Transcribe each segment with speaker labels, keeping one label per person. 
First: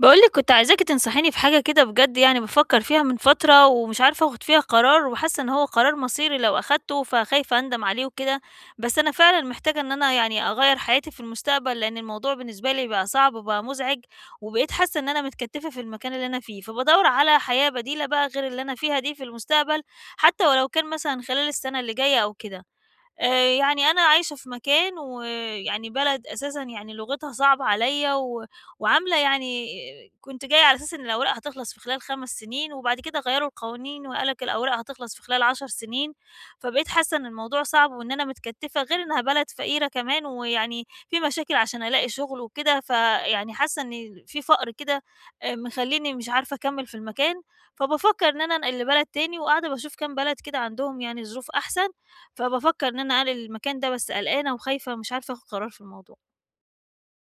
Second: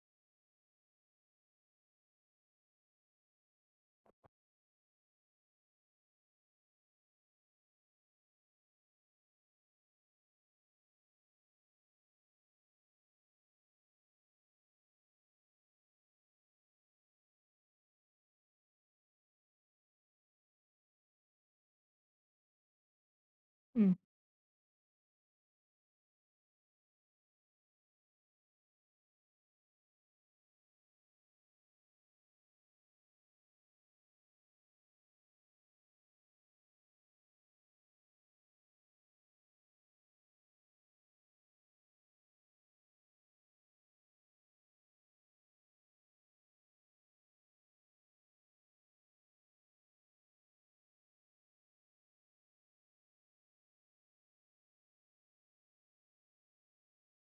Speaker 1: باقول لِك كنت عايزاكِ تنصحيني في حاجة كده بجد، يعني بافكّر فيها من فترة ومش عارفة آخُد فيها قرار، وحاسّة إن هو قرار مصيري لو أخدته، فخايفة أندم عليه وكده. بس أنا فعلًا محتاجة إن أنا يعني أغيّر حياتي في المستقبل، لإن الموضوع بالنسبة لي بقى صعب وبقى مُزعِج، وبقيت حاسّة إن أنا متكتّفة في المكان اللي أنا فيه، فبادوّر على حياة بديلة بقى غير اللي أنا فيها دي في المستقبل، حتى ولو كان مثلًا خلال السَنة اللي جاية أو كده. آآ، يعني
Speaker 2: إمم،
Speaker 1: أنا عايشة في مكان ويعني بلد أساسًا يعني لغتها صعبة عليَّ، و وعاملة يعني كنت جاية على أساس إن الأوراق هتخلص في خلال 5 سنين، وبعد كده غيّروا القوانين وقال لك الأوراق هتخلص في خلال 10 سنين. فبقيت حاسة إن الموضوع صعب وإن أنا متكتفة، غير إنها بلد فقيرة كمان ويعني في مشاكل عشان ألاقي شغل وكده، فيعني حاسة إن في فقر كده، مخلّيني مش عارفة أكمّل في المكان. فبافكّر إن أنا أنقل لبلد تاني، وقاعدة باشوف كام بلد كده عندهم يعني ظروف أحسن، فبافكر إن أنا أنقل المكان ده، بس قلقانة وخايفة مش عارفة آخد قرار في الموضوع.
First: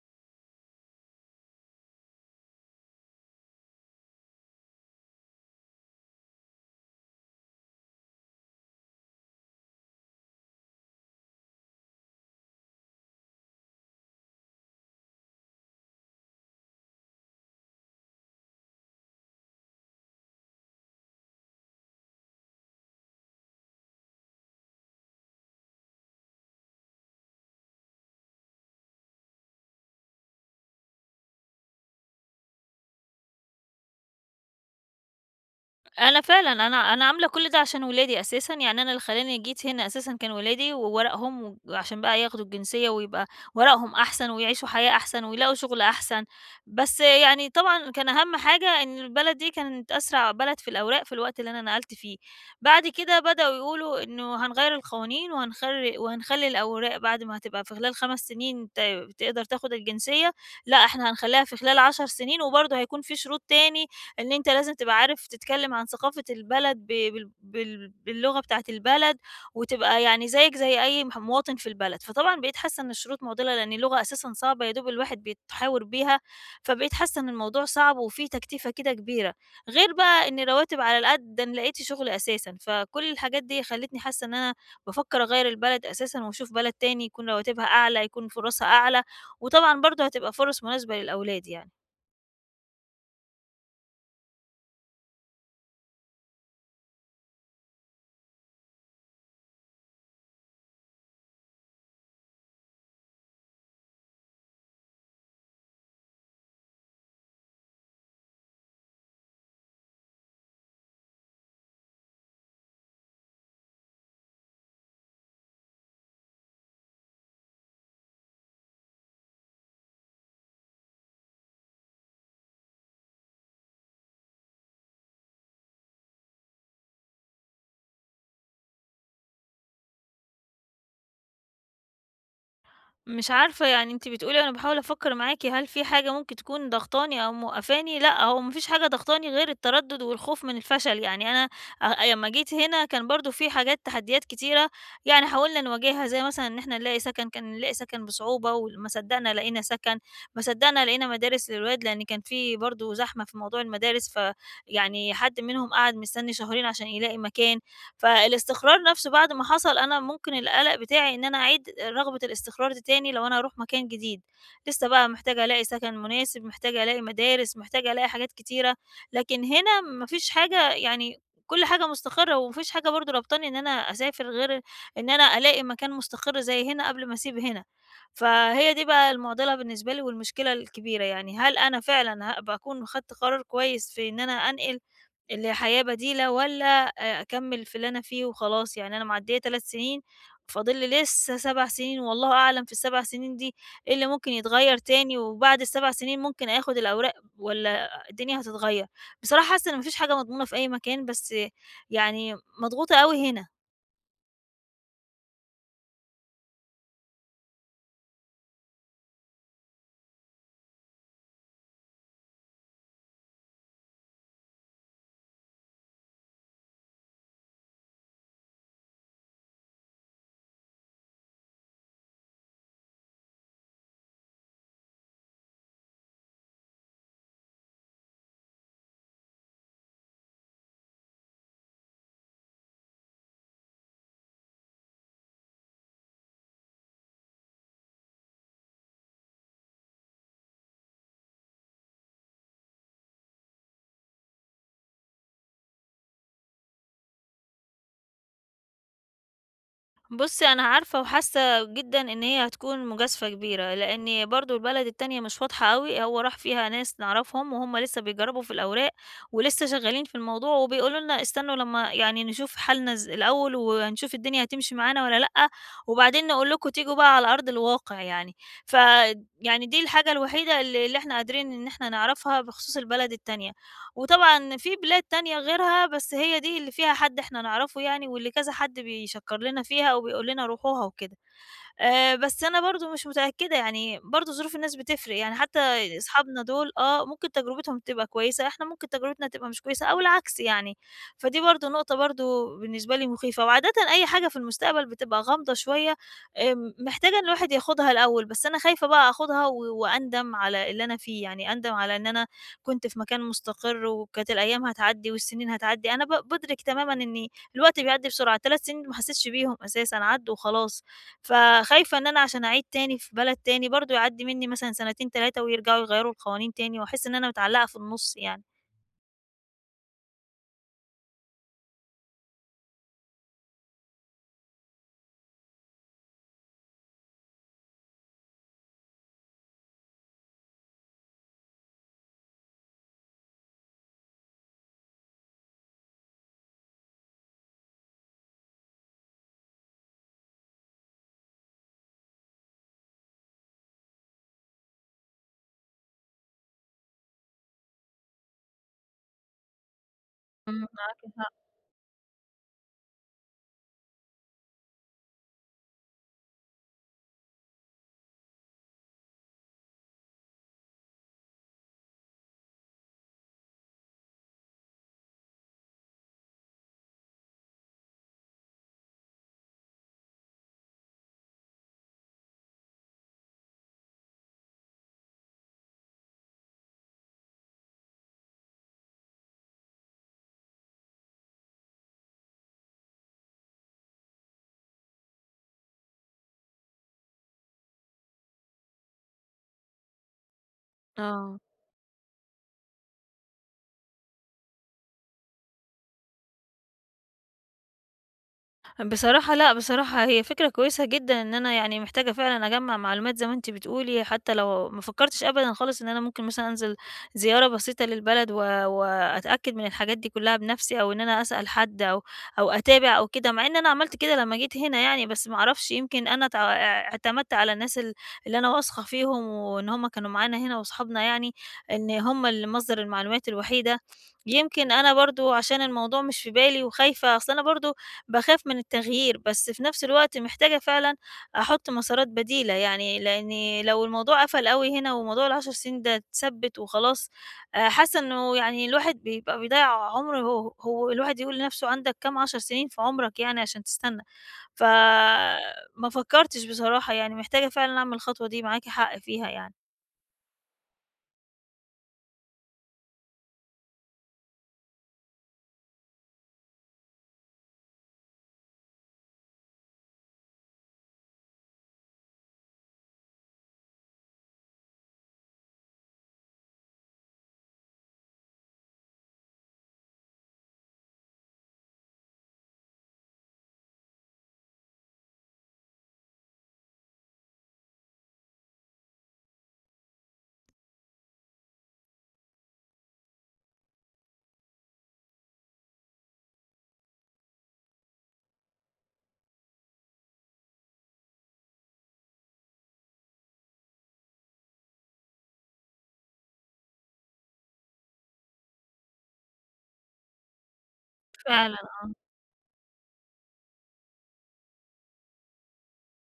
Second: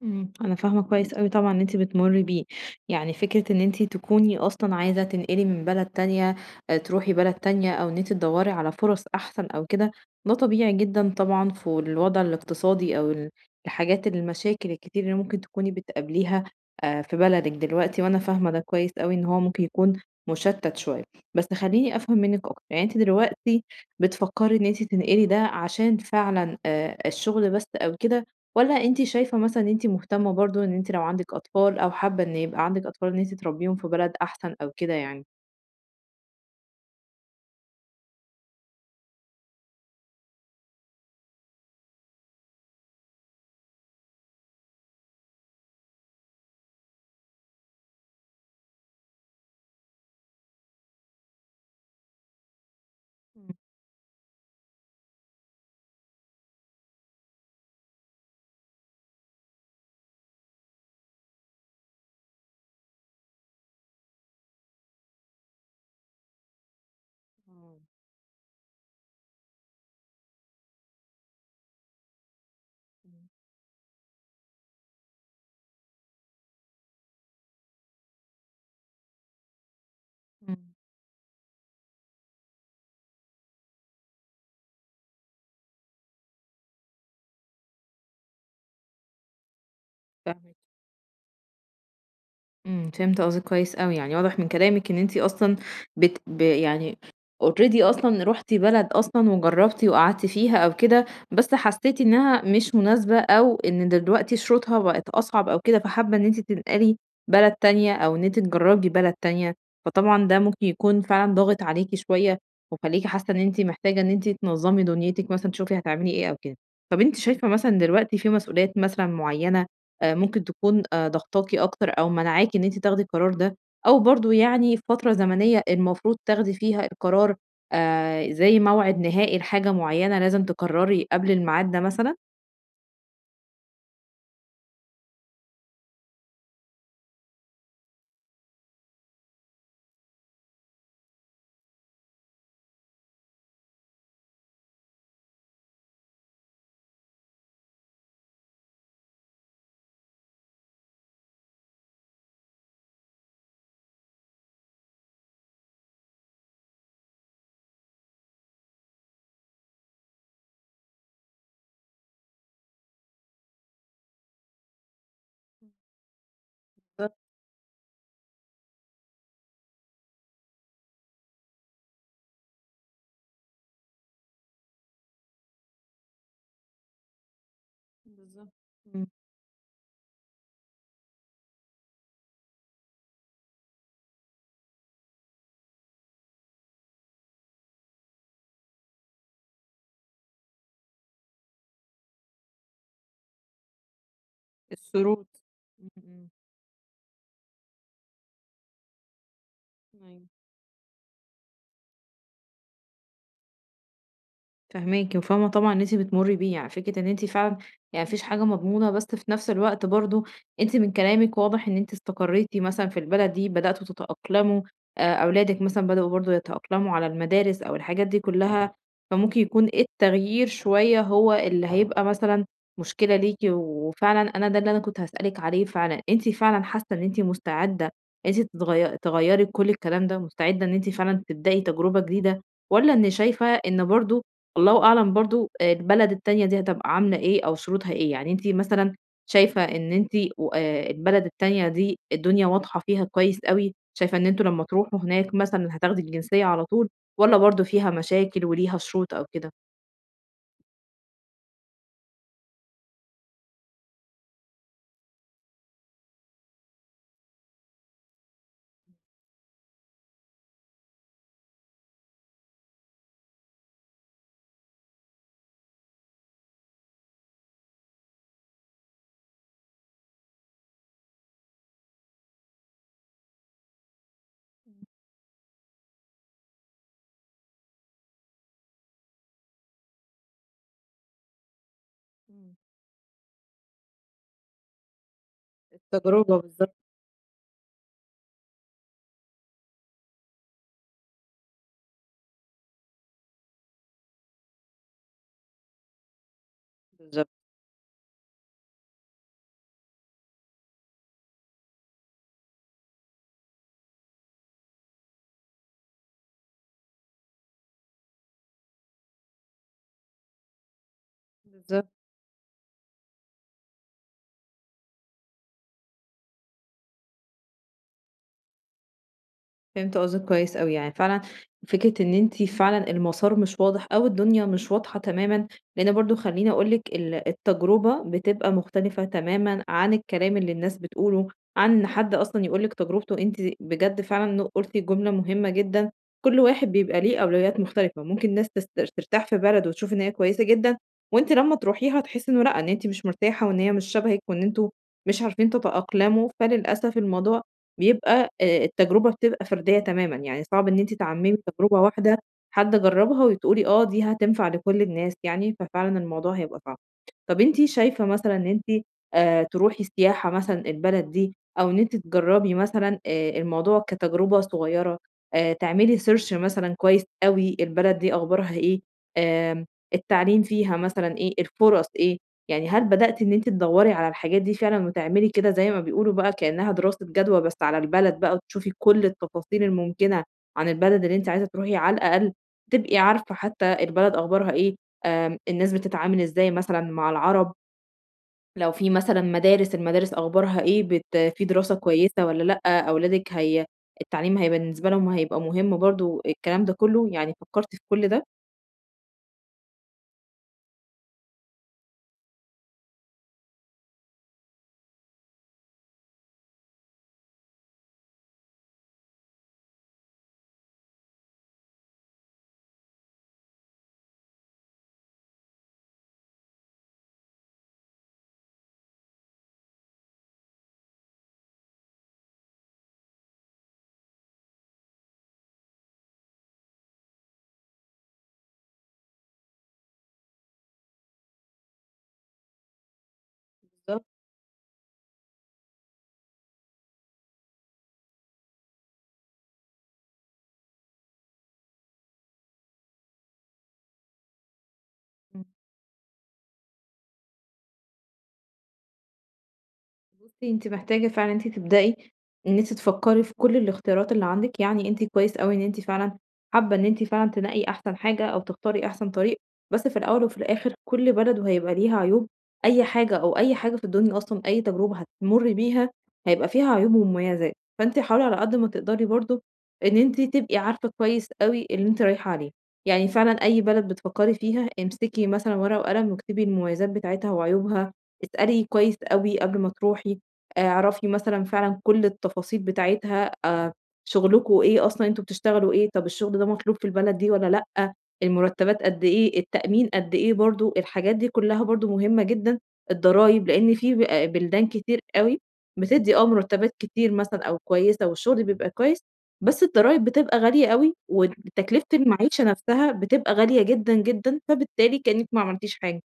Speaker 2: إمم، أنا فاهمة كويس أوي طبعًا اللي أنتِ بتمُرّي بيه، يعني فكرة إن أنتِ تكوني أصلًا عايزة تنقلي من بلد تانية، تروحي بلد تانية أو إن أنتِ تدوّري على فرص أحسن أو كده، ده طبيعي جدًا طبعًا في الوضع الاقتصادي أو ال الحاجات المشاكل الكتير اللي ممكن تكوني بتقابليها في بلدِك دلوقتي، وأنا فاهمة ده كويس أوي إن هو ممكن يكون مُشتّت شوية. بس خلّيني أفهم منِّك أكتر، يعني أنتِ دلوقتي بتفكّري إن أنتِ تنقلي ده عشان فعلًا الشغل بس أو كده والّا أنتِ شايفة مثلًا إن أنتِ مهتمة برضه إن أنتِ لو عندِك أطفال أو حابة إن يبقى عندِك أطفال إن أنتِ تربيهم في بلد أحسن أو كده يعني؟
Speaker 1: أنا فعلًا أنا عاملة كل ده عشان ولادي أساسًا، يعني أنا اللي خلّاني جيت هنا أساسًا كان ولادي وورقهم، وعشان بقى ياخدوا الجنسية ويبقى ورقهم أحسن، ويعيشوا حياة أحسن، ويلاقوا شغل أحسن. بس يعني طبعًا كان أهم حاجة إن البلد دي كانت أسرع بلد في الأوراق في الوقت اللي أنا نقلت فيه. بعد كده
Speaker 2: إمم،
Speaker 1: بدأوا يقولوا إنه هنغيّر القوانين وهنخرّ وهنخلّي الأوراق بعد ما هتبقى في خلال 5 سنين تقدر تاخد الجنسية، لأ إحنا هنخلّيها في خلال 10 سنين، وبرضه هيكون في شروط تاني إن أنت لازم تبقى عارف تتكلم عن ثقافة البلد ب بال
Speaker 2: إمم،
Speaker 1: بال باللغة بتاعة البلد، وتبقى يعني زيك زي أي مواطن في البلد. فطبعًا بقيت حاسة إن الشروط
Speaker 2: إمم،
Speaker 1: معضلة، لأن اللغة أساسًا صعبة يا دوب الواحد بيتحاور بيها. فبقيت حاسة إن الموضوع صعب وفيه تكتيفة كده كبيرة، غير بقى إن
Speaker 2: إمم،
Speaker 1: الرواتب على القد، ده أنا لقيتش شغل أساسًا. فكل الحاجات دي خلّتني حاسة إن أنا بافكر أغيّر البلد أساسًا، وأشوف بلد تاني يكون رواتبها أعلى، يكون فرصها أعلى، وطبعًا برضه هتبقى
Speaker 2: فاهماكِ.
Speaker 1: فرص مناسبة للأولاد يعني.
Speaker 2: إمم، فهمت قصدِك كويس أوي، يعني واضح من كلامِك إن أنتِ أصلًا بت ب يعني already أصلًا رُحتِ بلد أصلًا وجرّبتِ وقعدتِ فيها أو كده، بس حسيتِ إنها مش مناسبة أو إن دلوقتي شروطها بقت أصعب أو كده، فحابة إن أنتِ تنقلي بلد تانية أو إن أنتِ تجرّبي بلد تانية، فطبعًا ده ممكن يكون فعلًا ضاغط عليكِ شوية ومخلّيكِ حاسة إن أنتِ محتاجة إن أنتِ تنظّمي دنيتِك مثلًا تشوفي هتعملي إيه أو كده. طَب أنتِ شايفة مثلًا دلوقتي في مسؤوليات مثلًا معيّنة ممكن تكون ضاغطاكِ أكتر أو مانعاكِ إن أنتِ تاخدي القرار ده، أو برضه يعني في فترة زمنية المفروض تاخدي فيها القرار زي موعد نهائي لحاجة معيّنة لازم تقرري قبل الميعاد ده مثلًا؟
Speaker 1: مش عارفة، يعني أنتِ بتقولي أنا باحاول أفكّر معاكِ، هل في حاجة ممكن تكون ضاغطاني أو موقّفاني؟ لأ، هو ما فيش حاجة ضاغطاني غير التردُّد والخوف من الفشل. يعني أنا لمّا جيت هنا كان برضه في حاجات تحديات كتيرة، يعني حاولنا نواجهها، زي مثلًا إن إحنا نلاقي سَكَن، كان نلاقي سَكَن بصعوبة وما صدّقنا لقينا سَكَن. ما صدّقنا لقينا مدارس للولاد، لإن كان في برضه زحمة في موضوع المدارس، فيعني حد منهم قعد مستني شهرين عشان يلاقي مكان. فالاستقرار نفسه بعد ما حصل، أنا ممكن القلق بتاعي إن أنا أعيد رغبة الاستقرار دي تاني لو أنا هاروح مكان جديد، لسه بقى محتاجة ألاقي سكن مناسب، محتاجة ألاقي
Speaker 2: بالضبط،
Speaker 1: مدارس، محتاجة ألاقي حاجات كتيرة. لكن هنا ما فيش حاجة يعني، كل حاجة مستقرة، وما فيش حاجة برضه رابطاني إن أنا أسافر غير إن أنا ألاقي مكان مستقر زي هنا قبل ما أسيب هنا.
Speaker 2: بالضبط.
Speaker 1: فهي دي
Speaker 2: إمم.
Speaker 1: بقى المعضلة بالنسبة لي والمشكلة الكبيرة، يعني هل أنا فعلًا هابقى أكون خدت قرار كويس في إن أنا أنقل لحياة بديلة، والّا أكمّل في اللي أنا فيه وخلاص؟ يعني أنا معديّة 3 سنين، فاضل لي لسه 7 سنين، والله أعلم في ال7 سنين دي إيه اللي ممكن يتغيّر تاني،
Speaker 2: الشروط.
Speaker 1: وبعد
Speaker 2: إمم،
Speaker 1: ال7 سنين
Speaker 2: إمم.
Speaker 1: ممكن آخُد الأوراق والّا الدنيا هتتغيّر. بصراحة حاسّة إن ما فيش حاجة
Speaker 2: أيوه.
Speaker 1: مضمونة في أي مكان، بس يعني مضغوطة أوي هنا.
Speaker 2: فاهماكِ، وفاهمة طبعًا اللي أنتِ بتمُرّي بيه، يعني فكرة إن أنتِ فعلًا يعني ما فيش حاجة مضمونة، بس في نفس الوقت برضه أنتِ من كلامِك واضح إن أنتِ استقريتِ مثلًا في البلد دي، بدأتوا تتأقلموا، أولادِك مثلًا بدأوا برضه يتأقلموا على المدارس أو الحاجات دي كلّها، فممكن يكون التغيير شوية هو اللي هيبقى مثلًا مشكلة ليكِ، وفعلًا أنا ده اللي أنا كنت هاسألِك عليه فعلًا، أنتِ فعلًا حاسة إن أنتِ مستعدة إن أنتِ تغيّري كل الكلام ده، مستعدة إن أنتِ فعلًا تبدئي تجربة جديدة، والّا إن شايفة إن برضه الله أعلم برضه البلد التانية دي هتبقى عاملة إيه أو شروطها إيه، يعني أنتِ مثلًا شايفة إن أنتِ و البلد التانية دي الدنيا واضحة فيها كويس أوي، شايفة إن أنتم لمّا تروحوا هناك مثلًا هتاخدي الجنسية على طول، والّا برضه فيها مشاكل وليها شروط أو كده؟
Speaker 1: بُصّي، أنا عارفة وحاسة جدًا إن هي هتكون مجازفة كبيرة، لإن برضه البلد التانية مش واضحة أوي، هو راح فيها ناس نعرفهم وهُم لسه بيجربوا في الأوراق، ولسه شغالين في الموضوع، وبيقولوا لنا استنوا لمّا يعني نشوف حالنا ز الأول ونشوف الدنيا هتمشي معانا والّا لأ، وبعدين نقول لكم تيجوا بقى على أرض الواقع يعني. ف يعني دي الحاجة الوحيدة اللي إحنا قادرين إن إحنا نعرفها بخصوص البلد التانية. وطبعًا في بلاد تانية غيرها، بس هي دي اللي فيها حد إحنا نعرفه يعني، واللي كذا حد بيشكّر لنا فيها وبيقول لنا روحوها وكده. بس
Speaker 2: إمم،
Speaker 1: أنا برضه مش متأكدة، يعني برضه ظروف الناس بتفرق، يعني حتى
Speaker 2: التجربة
Speaker 1: أصحابنا دول
Speaker 2: بالضبط،
Speaker 1: آه، ممكن تجربتهم تبقى كويسة، إحنا ممكن تجربتنا تبقى مش كويسة أو العكس يعني. فدي برضه نقطة برضه بالنسبة لي مخيفة، وعادةً أي حاجة في المستقبل بتبقى غامضة شوية، محتاجة إن
Speaker 2: بالضبط،
Speaker 1: الواحد ياخدها الأول، بس أنا خايفة بقى آخدها، وأندم على اللي أنا فيه، يعني أندم على إن أنا كنت في مكان مستقر وكانت الأيام هتعدّي والسنين هتعدّي. أنا بادرك تمامًا إن الوقت بيعدّي بسرعة، ال3 سنين ما حسيتش بيهم أساسًا، عدّوا وخلاص.
Speaker 2: بالضبط.
Speaker 1: فخايفة إن أنا عشان أعيد تاني في بلد تاني برضه يعدّي منّي مثلًا سنتين 3، ويرجعوا يغيّروا القوانين تاني، وأحس إن أنا متعلقة في النُص يعني.
Speaker 2: فهمت قصدِك كويس أوي، يعني فعلًا فكرة إن أنتِ فعلًا المسار مش واضح أو الدنيا مش واضحة تمامًا، لإن برضه خلّيني أقول لِك التجربة بتبقى مختلفة تمامًا عن الكلام اللي الناس بتقوله، عن إن حد أصلًا يقول لِك تجربته، أنتِ بجد فعلًا قُلتِ جملة مهمة جدًا، كل واحد بيبقى ليه أولويات مختلفة، ممكن ناس تس ترتاح في بلد وتشوف إن هي كويسة جدًا، وأنتِ لمّا تروحيها تحسّي إنه لأ، إن أنتِ مش مرتاحة وإن هي مش شبهِك وإن أنتم مش عارفين تتأقلموا، فللأسف الموضوع بيبقى التجربة بتبقى فردية تمامًا، يعني
Speaker 1: إمم،
Speaker 2: صعب إن أنتِ
Speaker 1: معاكِ حق،
Speaker 2: تعمّمي تجربة واحدة حد جرّبها وتقولي آه دي هتنفع لكل الناس يعني، ففعلًا الموضوع هيبقى صعب. طَب أنتِ شايفة مثلًا إن أنتِ تروحي سياحة مثلًا البلد دي، أو إن أنتِ تجرّبي مثلًا الموضوع كتجربة صغيّرة، تعملي search مثلًا كويس أوي البلد دي أخبارها إيه، آمم التعليم فيها مثلًا إيه، الفُرَص إيه، يعني هل بدأتِ إن أنتِ تدوّري على الحاجات دي فعلًا وتعملي كده زي ما بيقولوا بقى كإنها دراسة جدوى بس على البلد بقى وتشوفي كل التفاصيل الممكنة عن البلد اللي أنتِ عايزة تروحيها على الأقل تبقي عارفة حتى البلد أخبارها إيه، آمم، الناس بتتعامل إزاي مثلًا مع العرب، لو في مثلًا مدارس، المدارس أخبارها إيه،
Speaker 1: آه.
Speaker 2: في دراسة كويسة والّا لأ، أولادِك التعليم هيبقى بالنسبة لهم هيبقى مهم برضه، الكلام ده كله، يعني فكّرتِ في كل ده؟
Speaker 1: بصراحة لأ، بصراحة هي فكرة كويسة جدًا إن أنا يعني محتاجة فعلًا أجمّع معلومات زي ما أنتِ بتقولي، حتى لو ما فكّرتش أبدًا خالص إن أنا ممكن مثلًا أنزل زيارة بسيطة للبلد، وأتأكد من الحاجات دي كلّها بنَفْسي، أو إن أنا أسأل حد أو أو أتابع أو كده، مع إن أنا عملت كده لمّا جيت هنا يعني. بس ما أعرفش، يمكن أنا اعتمدت على الناس اللي أنا واثقة فيهم، وإن هم كانوا معانا هنا وأصحابنا يعني، إن هم اللي مصدر المعلومات الوحيدة. يمكن أنا برضه عشان الموضوع مش في بالي وخايفة، أصل أنا برضه باخاف من التغيير، بس في نفس الوقت محتاجة فعلًا أحُط مسارات بديلة، يعني لإني لو
Speaker 2: بالضبط.
Speaker 1: الموضوع قفل أوي هنا وموضوع ال10 سنين ده اتثبِّت وخلاص، حاسة إنه يعني الواحد بيبقى بيضيّع عُمر، هو الواحد يقول لنفسه عندك كام 10 سنين في عُمرك يعني عشان تستنى. فما فكّرتش بصراحة يعني، محتاجة فعلًا أعمل الخطوة دي، معاكِ حق فيها يعني،
Speaker 2: بُصّي، أنتِ محتاجة فعلًا إن أنتِ تبدئي إن أنتِ تفكّري في كل الاختيارات اللي عندِك، يعني أنتِ كويس أوي إن أنتِ فعلًا حابة إن أنتِ فعلًا تنقّي أحسن حاجة أو تختاري أحسن طريق، بس في الأول وفي الآخر كل بلد وهيبقى ليها عيوب، أي حاجة أو أي حاجة في الدنيا أصلًا أي تجربة هتمُرّي بيها هيبقى فيها عيوب ومميزات، فأنتِ حاولي على قد ما تقدري برضه إن أنتِ تبقي عارفة كويس أوي اللي أنتِ رايحة عليه، يعني فعلًا أي بلد بتفكّري فيها امسكي مثلًا ورقة وقلم واكتبي المميزات بتاعتها وعيوبها اسألي كويس أوي قبل ما تروحي، آه، اعرفي مثلًا فعلًا كل التفاصيل بتاعتها، شغلكم إيه أصلًا، أنتم بتشتغلوا إيه، طب الشغل ده مطلوب في البلد دي والّا لأ، المرتبات قد إيه، التأمين قد إيه برضه، الحاجات دي كلها برضه مهمة جدًا، الضرايب لإن في ب آه، بلدان كتير أوي بتدّي آه مرتبات كتير مثلًا أو كويسة والشغل بيبقى كويس، بس الضرايب بتبقى غالية أوي
Speaker 1: فعلًا.
Speaker 2: وتكلفة المعيشة نفسها بتبقى غالية جدًا، جدًا، فبالتالي كأنِّك ما عملتيش حاجة.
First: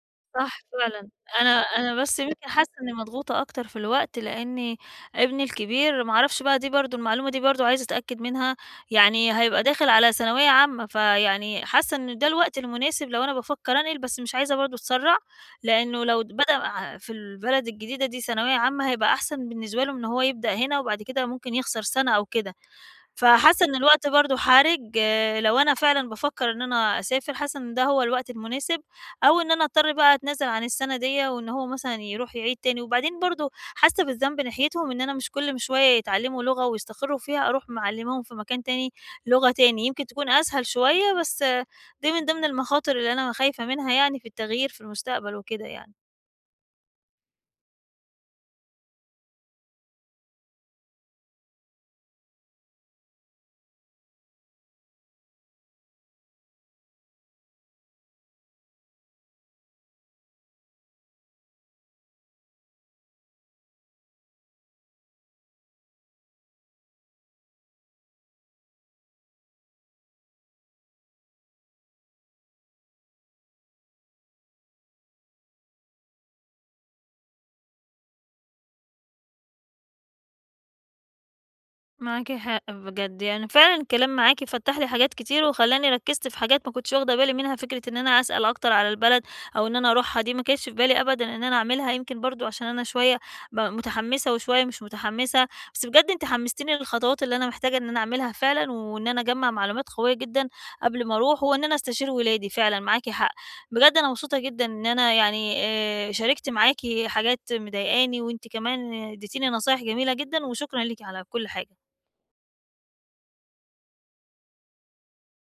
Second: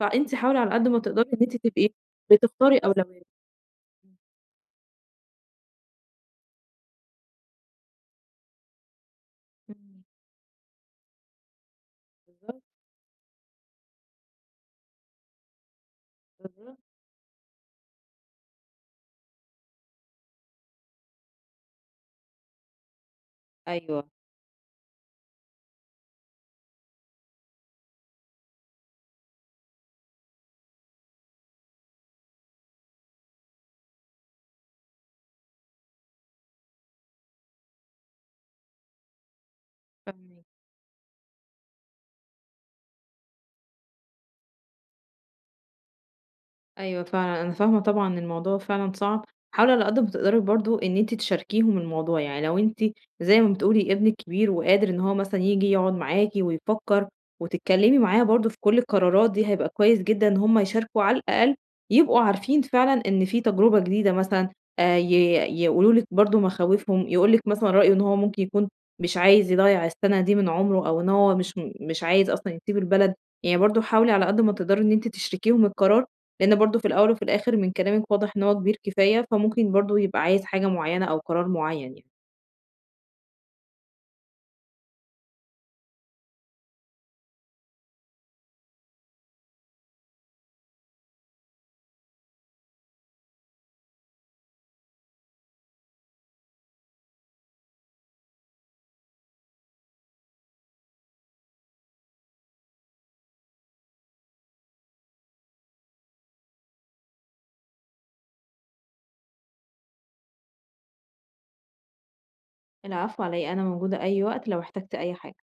Speaker 2: فأنتِ حاولي
Speaker 1: صح
Speaker 2: على قد ما
Speaker 1: فعلًا،
Speaker 2: تقدري إن أنتِ
Speaker 1: أنا
Speaker 2: تبقي
Speaker 1: أنا بس يمكن حاسة
Speaker 2: بتختاري
Speaker 1: إني
Speaker 2: أولويات.
Speaker 1: مضغوطة أكتر في الوقت، لإني ابني الكبير ما أعرفش بقى، دي برضه المعلومة دي برضه عايزة أتأكد منها، يعني هيبقى داخل
Speaker 2: إمم.
Speaker 1: على ثانوية عامة، فيعني حاسة إن ده الوقت
Speaker 2: بالضبط،
Speaker 1: المناسب لو أنا بافكر أنقل، بس مش عايزة برضه أتسرّع، لإنه لو بدأ
Speaker 2: بالضبط.
Speaker 1: في البلد الجديدة دي ثانوية عامة، هيبقى أحسن بالنسبة له إن هو يبدأ هنا، وبعد كده ممكن يخسر سنة أو كده. فحاسة إن الوقت
Speaker 2: أيوه.
Speaker 1: برضه حارج، آه لو أنا فعلًا بافكّر إن أنا أسافر، حاسة إن ده هو الوقت المناسب، أو إن أنا أضطر بقى أتنازل عن السنة ديّة، وإن هو مثلًا يروح يعيد تاني. وبعدين برضه حاسة بالذنب ناحيتهم إن أنا مش كل ما شوية يتعلموا لغة ويستقروا فيها، أروح معلماهم في مكان تاني لغة تاني، يمكن تكون
Speaker 2: فاهماكِ.
Speaker 1: أسهل شوية، بس آه، دي من ضمن المخاطر اللي أنا خايفة منها يعني في التغيير في المستقبل وكده يعني.
Speaker 2: أيوه فعلًا، أنا فاهمة طبعًا إن الموضوع فعلًا صعب، حاولي على قد ما تقدري برضه إن أنتِ تشاركيهم الموضوع، يعني لو أنتِ زي ما بتقولي ابنِك كبير وقادر إن هو مثلًا ييجي يقعد معاكِ ويفكّر وتتكلّمي معاه برضه في كل القرارات دي، هيبقى كويس جدًا إن هم يشاركوا على الأقل يبقوا عارفين فعلًا إن في تجربة جديدة مثلًا ي يقولوا لِك برضه مخاوفهم، يقول لِك مثلًا رأيه إن هو ممكن يكون مش عايز يضيّع السَنة دي من عُمره أو إن هو مش عايز أصلًا يسيب البلد، يعني برضه حاولي على قد ما تقدري إن أنتِ تشركيهم القرار لأن برضه في الأول وفي الآخر من كلامِك واضح إن هو كبير كفاية، فممكن برضه يبقى عايز حاجة معيّنة أو قرار معيّن يعني.
Speaker 1: معاكِ حق بجد، يعني فعلًا الكلام معاكِ فتّح لي حاجات كتير، وخلّاني ركّزت في حاجات ما كنتش واخدة بالي منها. فكرة إن أنا أسأل أكتر على البلد أو إن أنا أروحها دي ما كانتش في بالي أبدًا إن أنا أعملها، يمكن برضه عشان أنا شوية متحمّسة وشوية مش متحمّسة. بس بجد أنتِ حمّستيني للخطوات اللي أنا محتاجة إن أنا أعملها فعلًا، وإن أنا أجمّع معلومات قوية جدًا قبل ما أروح، وإن أنا أستشير ولادي، فعلًا معاكِ حق. بجد أنا مبسوطة جدًا إن أنا يعني شاركت معاكِ حاجات مضايقاني، وأنتِ كمان ادّيتيني نصايح جميلة جدًا، وشكرًا ليكِ على كُلّ حاجة.
Speaker 2: العفو على إيه، أنا موجودة أي وقت لو احتجت أي حاجة.